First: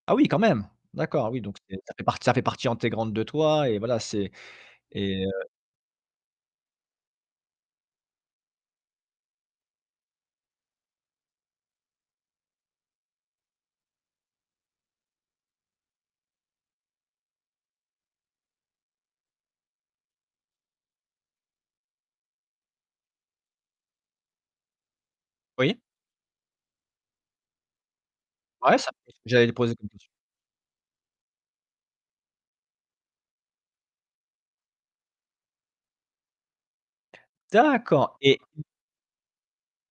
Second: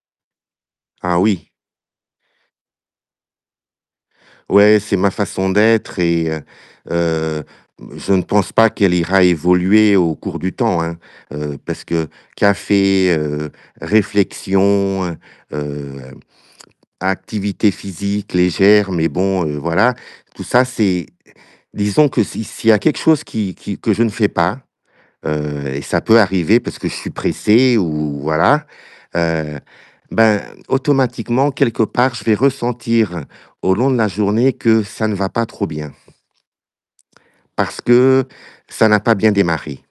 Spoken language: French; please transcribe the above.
Ah oui, quand même. Ah D'accord, oui, oui. donc ça fait ça fait part ça fait partie intégrante de toi et voilà, c'est Ouais, c'est ma et heu façon d'être et heu, heu, mmh, je pense pas qu'elle ira évoluer au cours du temps, hein, heu, parce que café, heu, réflexion, heu heu, activité physique légère, mais bon, heu, voilà, tout ça c'est disons que si s'il y a quelque chose qui qui que je ne fais pas, heu Oui. et ça peut arriver parce que je suis pressé ou, voilà, Ouais, ça fait j'allais le heu, poser comme question. ben, automatiquement, quelque part, je vais ressentir au long de la journée que ça ne va pas trop bien. Parce D'accord que et ça n'a pas bien démarré.